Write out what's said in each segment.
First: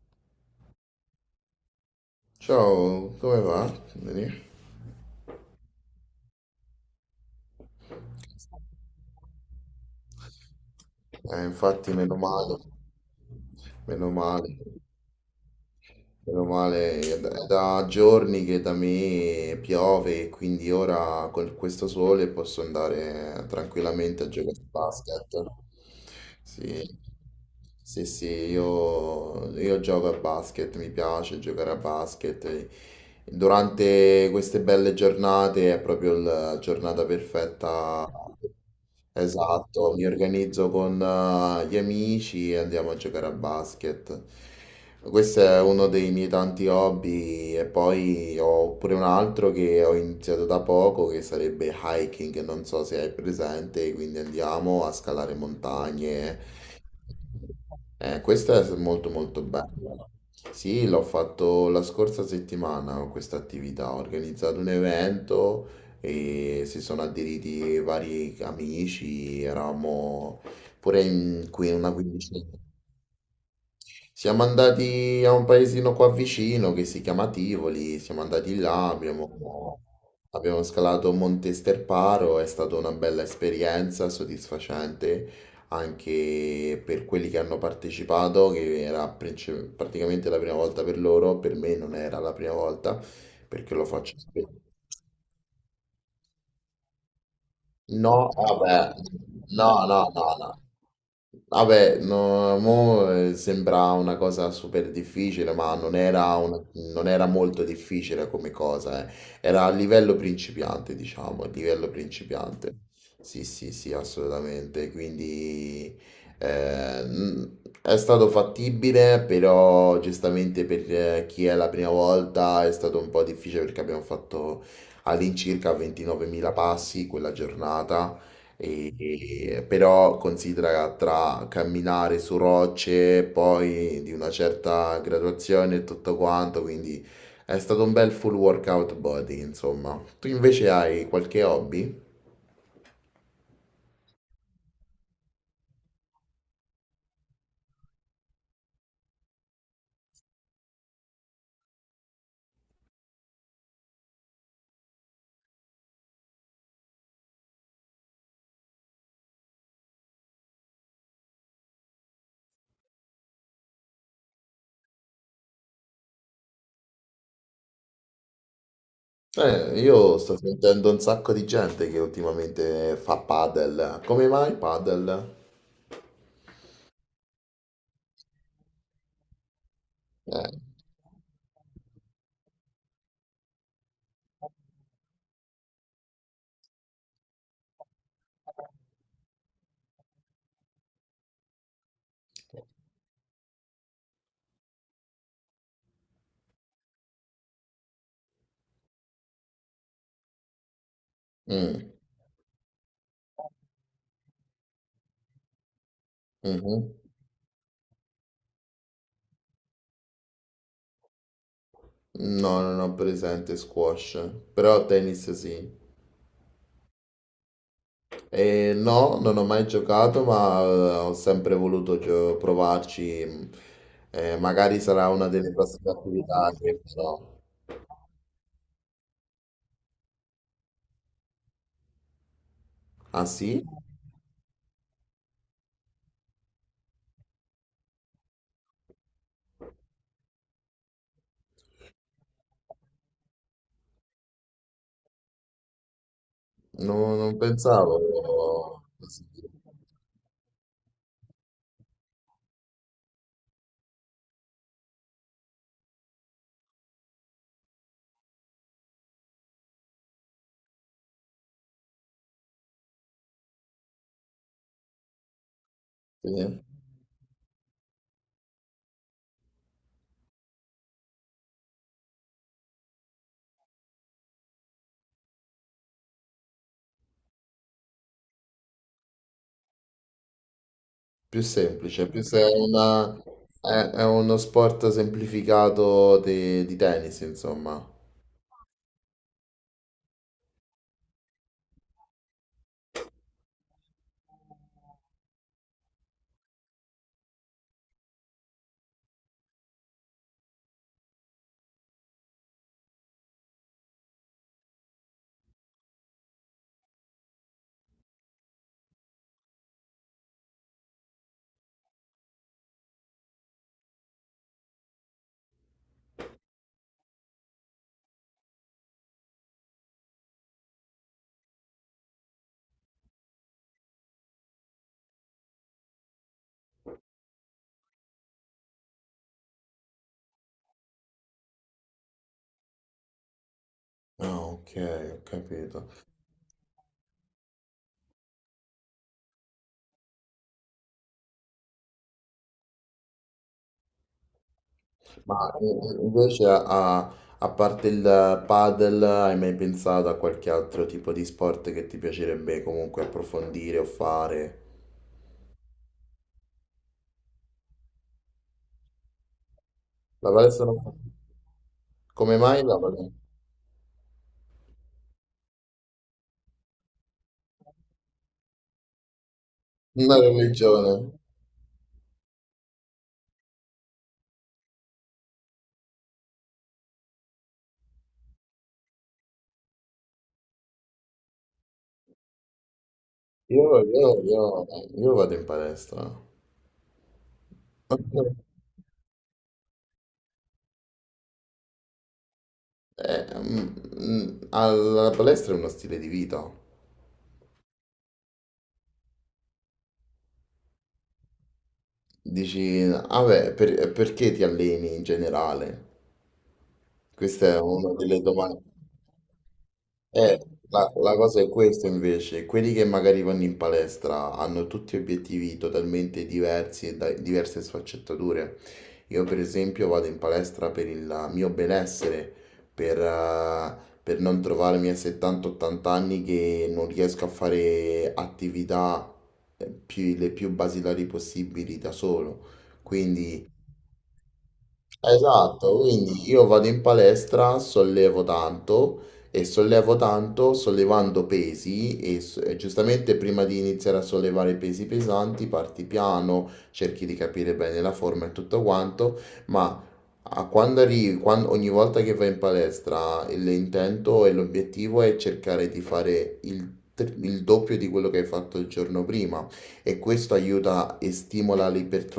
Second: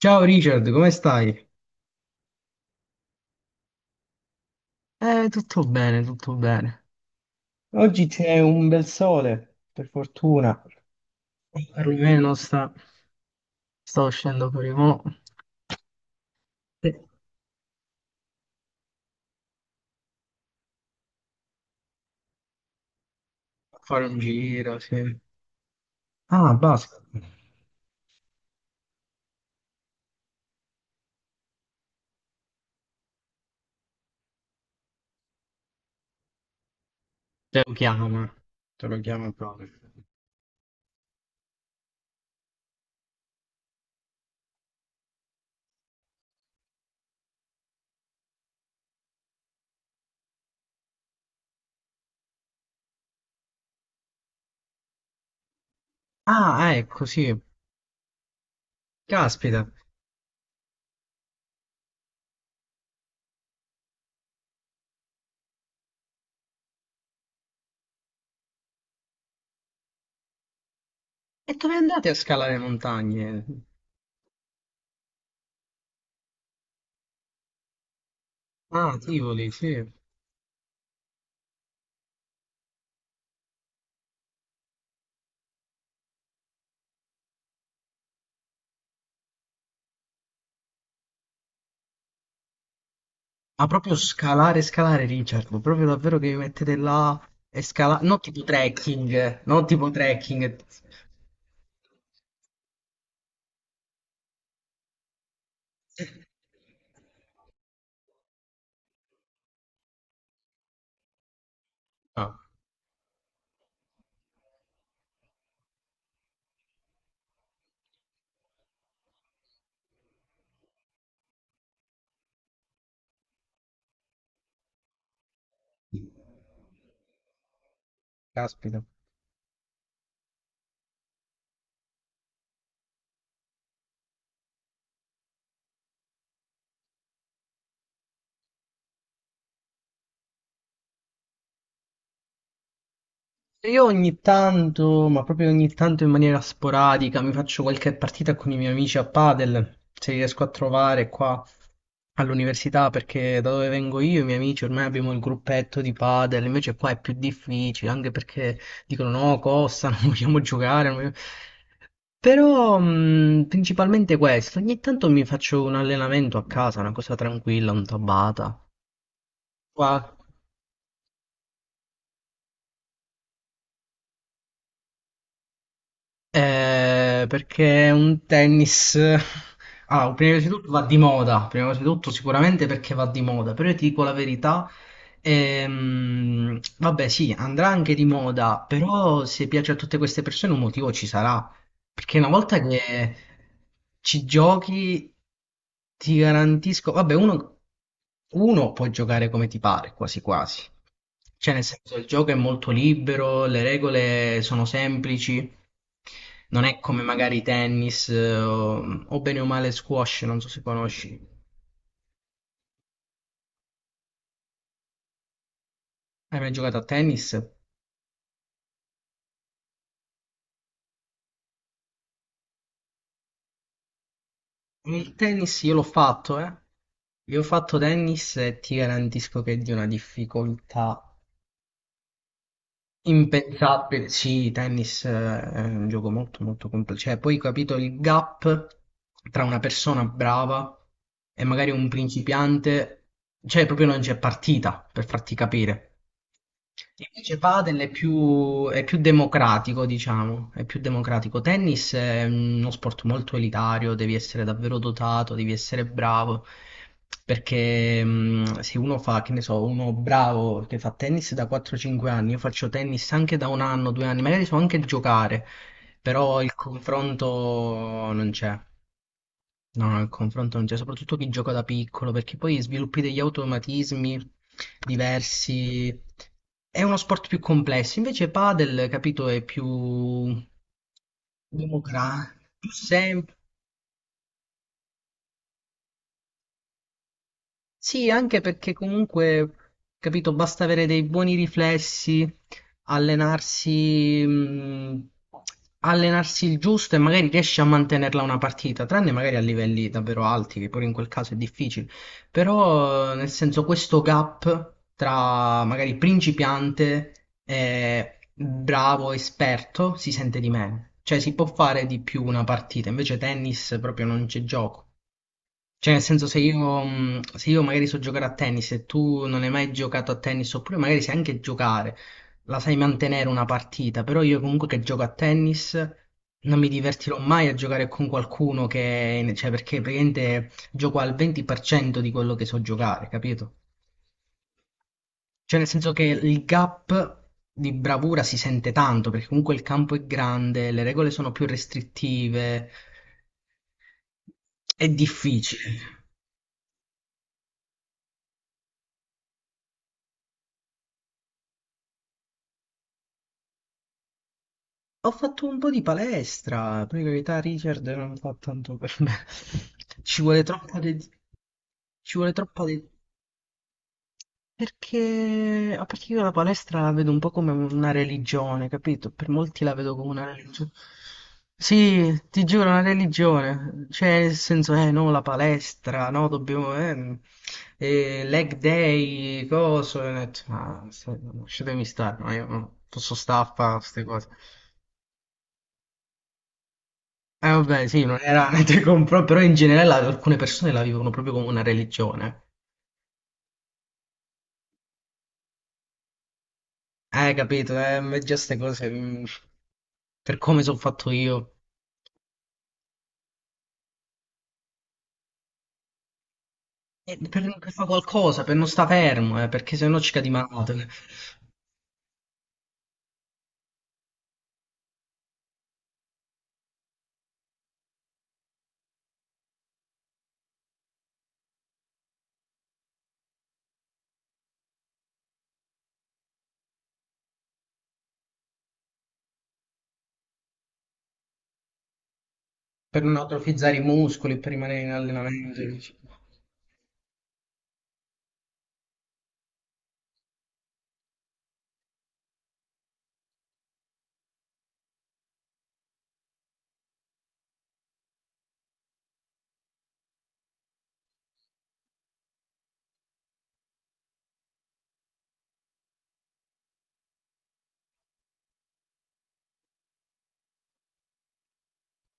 Ciao Richard, come stai? Ciao, come va? Bene? Tutto bene, tutto bene. Oggi c'è un bel sole, per fortuna. Infatti, meno Perlomeno male, sta... sto meno uscendo male. per i mo. Meno Sì. male, A è da giorni che da me piove e quindi ora con questo sole posso andare fare un tranquillamente a giocare a giro, sì. basket. Ah, Sì, basta. sì, sì, io gioco a basket, mi piace giocare a basket. Durante queste belle giornate è proprio la giornata Te lo perfetta. chiama. Te lo chiama proprio. Esatto, mi organizzo con gli amici e andiamo a giocare a basket. Questo è uno dei miei tanti hobby e poi ho pure un altro che ho iniziato da poco che sarebbe hiking, non so se hai presente, quindi andiamo a scalare montagne, Ah, ecco, sì. Questa è molto molto Caspita. bella. Sì, l'ho fatto la scorsa settimana questa attività, ho organizzato un evento e si sono aderiti vari amici, eravamo pure in E qui dove una andate a quindicina. scalare montagne? Siamo andati a un paesino qua vicino che si chiama Tivoli, siamo andati là, Ah, Tivoli, sì. abbiamo, Ma abbiamo scalato Monte Sterparo, è stata una bella esperienza, soddisfacente anche per quelli che hanno partecipato, che era praticamente la prima volta per loro, per me non era la prima volta perché lo proprio faccio spesso. scalare, scalare, Richard. Proprio davvero che vi mettete là e scalare. Non No, tipo vabbè, trekking, non no, tipo no, no, trekking. no. Vabbè, no, mo sembra una cosa super difficile, ma non era molto difficile come cosa, eh. Era a livello principiante, diciamo, a livello Ah. principiante. Sì, sì, sì, assolutamente. Quindi è stato fattibile, però giustamente per chi è la prima volta è stato un po' difficile perché abbiamo fatto all'incirca 29.000 passi quella giornata, Caspita. Però considera tra camminare su rocce, poi di una certa graduazione e tutto quanto, quindi è stato un bel full workout body, insomma. Tu invece hai qualche hobby? Io ogni tanto, ma proprio ogni tanto in maniera sporadica, mi faccio qualche partita con i miei amici a padel, se li riesco a trovare qua all'università, perché da dove vengo io, i miei amici, ormai abbiamo il gruppetto di padel, invece qua è più difficile, anche perché dicono no, costa, non vogliamo giocare. Non vogliamo-". Però principalmente questo, ogni tanto mi faccio un allenamento a casa, una cosa tranquilla, un tabata. Qua. Io sto sentendo un sacco di gente che ultimamente fa padel. Come mai padel? Perché è un tennis. Allora, prima di Eh, tutto va di moda, prima di tutto sicuramente perché va di moda, però io ti dico la verità, vabbè sì, andrà anche di moda, però se piace a tutte queste persone un motivo ci sarà, perché una volta che ci giochi ti garantisco, vabbè uno, uno può giocare come ti pare, quasi quasi, cioè nel mm, senso il gioco è molto libero, le regole sono semplici, non è mhm. come magari tennis o bene o male squash, non so se conosci. No, non ho presente squash, però tennis sì. Hai mai giocato a tennis? E no, non ho mai giocato, ma ho sempre voluto provarci. Magari sarà Il una delle tennis io l'ho prossime fatto, attività eh. che farò. Io ho fatto tennis e ti garantisco che è di una difficoltà Ah sì? impensabile. Sì, tennis è un gioco molto molto complesso. Cioè, poi ho capito il gap tra una persona brava e magari un principiante, cioè proprio non c'è partita per farti capire. Non Invece padel pensavo è più così. democratico, diciamo, è più democratico. Tennis è uno sport molto elitario, devi essere davvero dotato, devi essere bravo, perché se uno fa, che ne so, uno bravo che fa tennis da 4-5 anni, io faccio tennis anche da un anno, due anni, magari so anche giocare, però il Sì. confronto non c'è. No, no, il confronto non c'è, soprattutto chi gioca da piccolo, perché poi sviluppi degli automatismi diversi. È uno sport più complesso, invece padel, capito, è più Più semplice, più democratico, se è, più una- semplice. è uno sport semplificato di tennis, insomma. Sì, anche perché comunque, capito, basta avere dei buoni riflessi, allenarsi, allenarsi il giusto e magari riesci a mantenerla una partita, tranne magari a livelli davvero alti, che pure in quel caso è difficile. Però, nel senso, questo gap tra magari principiante e bravo esperto si sente di meno. Cioè, si può fare di più una partita, invece tennis proprio non c'è gioco. Cioè, nel senso, se io, se io magari so giocare a tennis e tu non hai mai giocato a tennis, oppure magari sai anche giocare, la sai mantenere una partita, però io comunque che gioco a tennis non mi divertirò mai a giocare con qualcuno che, cioè, perché praticamente gioco al 20% di quello che so giocare, capito? Ah, ok, ho Cioè, nel capito. senso che il gap di bravura si sente tanto, perché comunque il campo è grande, le regole sono più restrittive, è Ma eh, difficile. Invece a parte il padel, hai mai pensato a qualche altro tipo di sport che ti piacerebbe comunque approfondire o fare? Ho fatto un po' di palestra, per carità Richard non fa tanto per me. Ci La vuole palestra troppa non fa- dedizione. Ci vuole Come mai troppa la dedizione. palestra? Perché, a parte che io la palestra la vedo un po' come una religione, capito? Per molti la vedo come Una una religione. religione. Sì, ti giuro, una religione. Cioè, nel senso, no, la palestra, no, dobbiamo, leg day, coso. E ho detto, "Ma, lasciatemi stare, no, io no, posso stare a Io, fare queste io- cose. io- io vado in palestra. Vabbè, sì, non era niente compro, però in generale alcune persone la vivono proprio come una religione. Eh, mm, Alla palestra è uno stile di vita. Capito? Ma già ste cose, mm, per come sono fatto io. Dici, ah beh, perché ti alleni in generale? Questa è Per fare una delle qualcosa, per domande. non sta fermo, perché sennò ci cadi Eh, male, cioè, la, la cosa è questa invece, quelli che magari vanno in palestra hanno tutti obiettivi totalmente diversi e diverse sfaccettature. Io per esempio vado in palestra per il mio benessere, per, eh, per non trovarmi a 70-80 anni che non riesco a fare attività le più basilari possibili da solo. per non Quindi atrofizzare i muscoli, per rimanere in allenamento. esatto, Dici. quindi io vado in palestra, sollevo tanto e sollevo tanto sollevando pesi e giustamente prima di iniziare a sollevare pesi pesanti parti piano, cerchi di capire bene la forma e tutto quanto, ma a quando arrivi, ogni volta che vai in palestra l'intento e l'obiettivo è cercare di fare il doppio di quello che hai fatto il giorno prima e questo aiuta e stimola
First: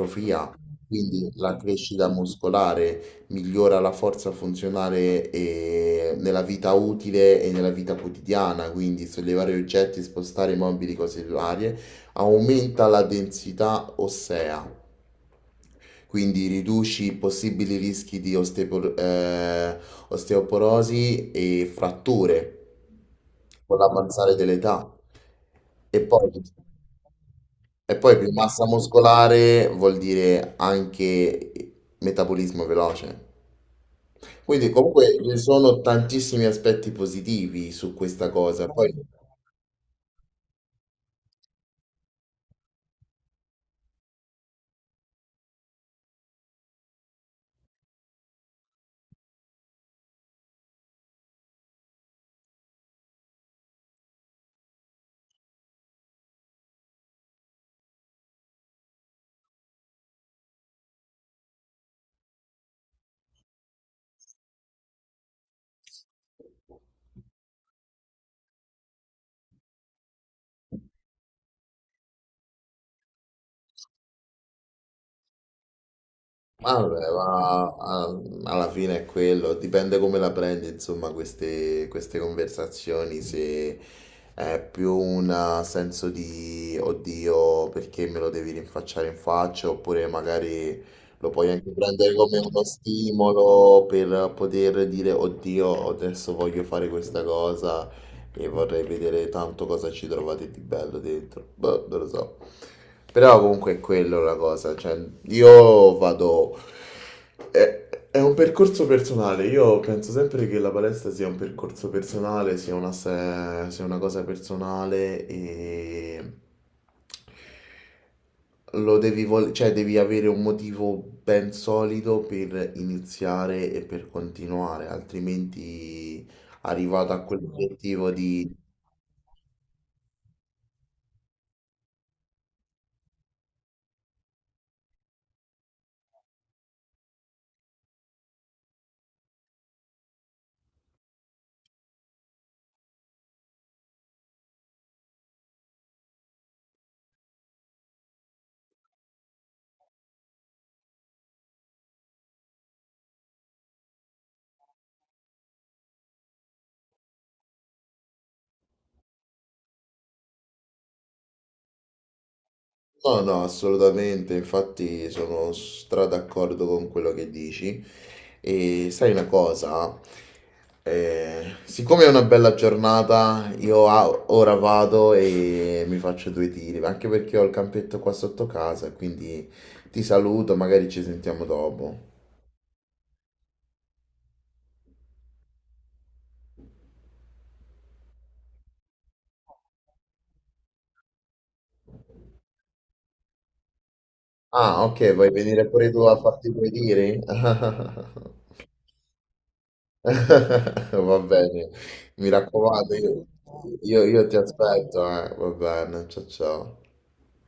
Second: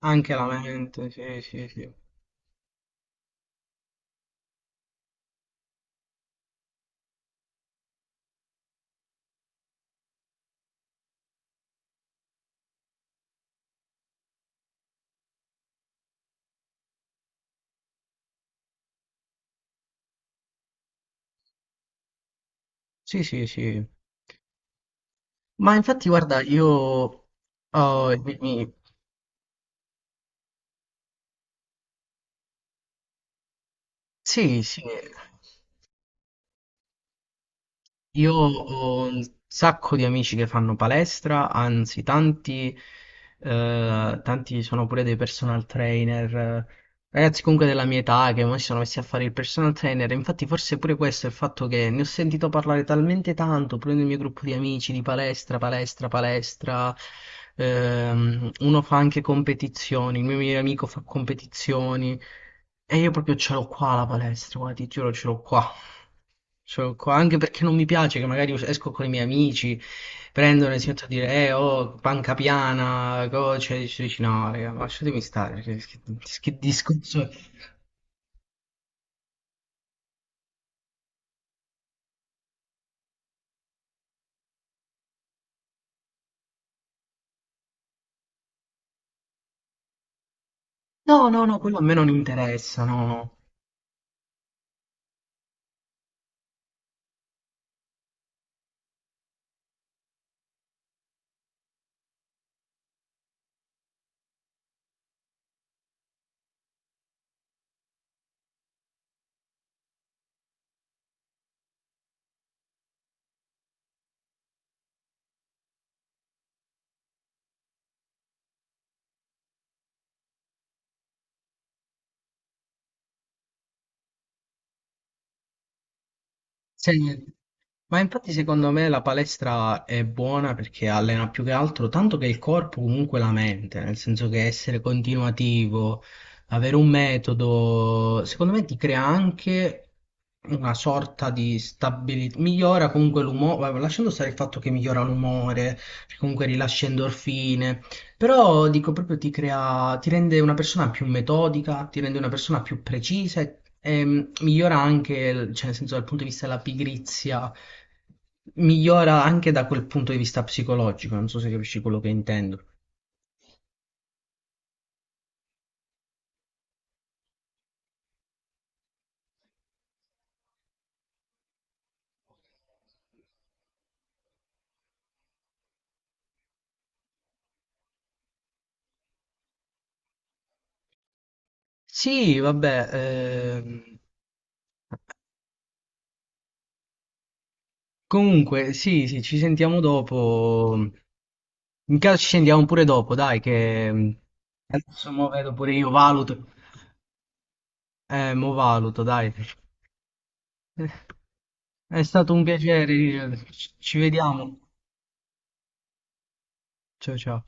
Anche la mente, quindi sì, la sì, sì. crescita muscolare migliora la forza funzionale nella vita utile e nella vita quotidiana, quindi sollevare oggetti, spostare mobili, cose varie, aumenta la densità ossea. Quindi riduci i possibili rischi di osteoporosi e fratture Sì, sì, con sì. l'avanzare dell'età. Ma E infatti, poi, guarda, io... e oh, poi più massa muscolare vuol dire anche metabolismo veloce. sì, Quindi sì. comunque ci sono tantissimi aspetti positivi su questa Io cosa. Poi, ho un sacco di amici che fanno palestra, anzi tanti, tanti sono pure dei personal trainer, ragazzi comunque della mia età che ormai si sono messi a fare il personal trainer, infatti forse pure questo è il fatto che ne ho sentito parlare talmente tanto, pure nel mio gruppo di amici di palestra, palestra, palestra, uno fa anche competizioni, il mio migliore amico fa competizioni e io proprio ce l'ho qua la palestra, guarda, ti giuro ce l'ho qua. Cioè, anche perché non mi piace che magari esco con i miei amici, prendono e si mettono a dire, oh, panca piana, cioè, dici, dici, no, raga, ma lasciatemi stare, perché che Ma vabbè, discorso è? ma ah, alla fine è quello, dipende come la prendi, insomma, queste, queste conversazioni, se è più un senso di oddio perché me lo devi rinfacciare in faccia, oppure magari No, lo no, puoi no, anche quello a me non prendere come uno interessa, no, no. stimolo per poter dire oddio, adesso voglio fare questa cosa e vorrei vedere tanto cosa ci trovate di bello dentro. Boh, non lo so. Però comunque è quello la cosa, cioè io vado... È, è un percorso personale, io penso sempre che la palestra sia un percorso personale, sia una, sia una cosa personale e lo devi cioè devi avere un motivo ben solido per iniziare e per continuare, altrimenti Se- arrivato a Ma quell'obiettivo infatti di... secondo me la palestra è buona perché allena più che altro tanto che il corpo comunque la mente, nel senso che essere continuativo, avere un metodo, secondo me ti crea anche una sorta di stabilità, migliora comunque l'umore, vabbè, lasciando stare il fatto che migliora l'umore, comunque rilascia endorfine, però dico proprio ti crea, ti rende una persona più metodica, ti rende una persona più precisa e migliora anche, cioè nel senso dal punto di vista della pigrizia, migliora anche da quel punto di vista psicologico, non so se capisci quello che intendo. No, no, assolutamente, infatti sono stra d'accordo con quello che dici. E sai una cosa? Siccome è una bella giornata, io ora vado e mi faccio due tiri, ma anche perché ho il campetto qua sotto casa, quindi ti saluto, magari ci sentiamo dopo. Sì, vabbè, ehm, comunque sì, sì, ci sentiamo dopo. In caso ci sentiamo pure dopo, dai, che mm, Ah, ok, adesso mo vuoi vedo venire pure io, pure tu a valuto. farti due tiri? Mo valuto, dai. Eh, Va bene, È mi stato un piacere, raccomando, Lilian. Ci io ti vediamo. aspetto, eh. Va bene, ciao ciao. Ciao ciao.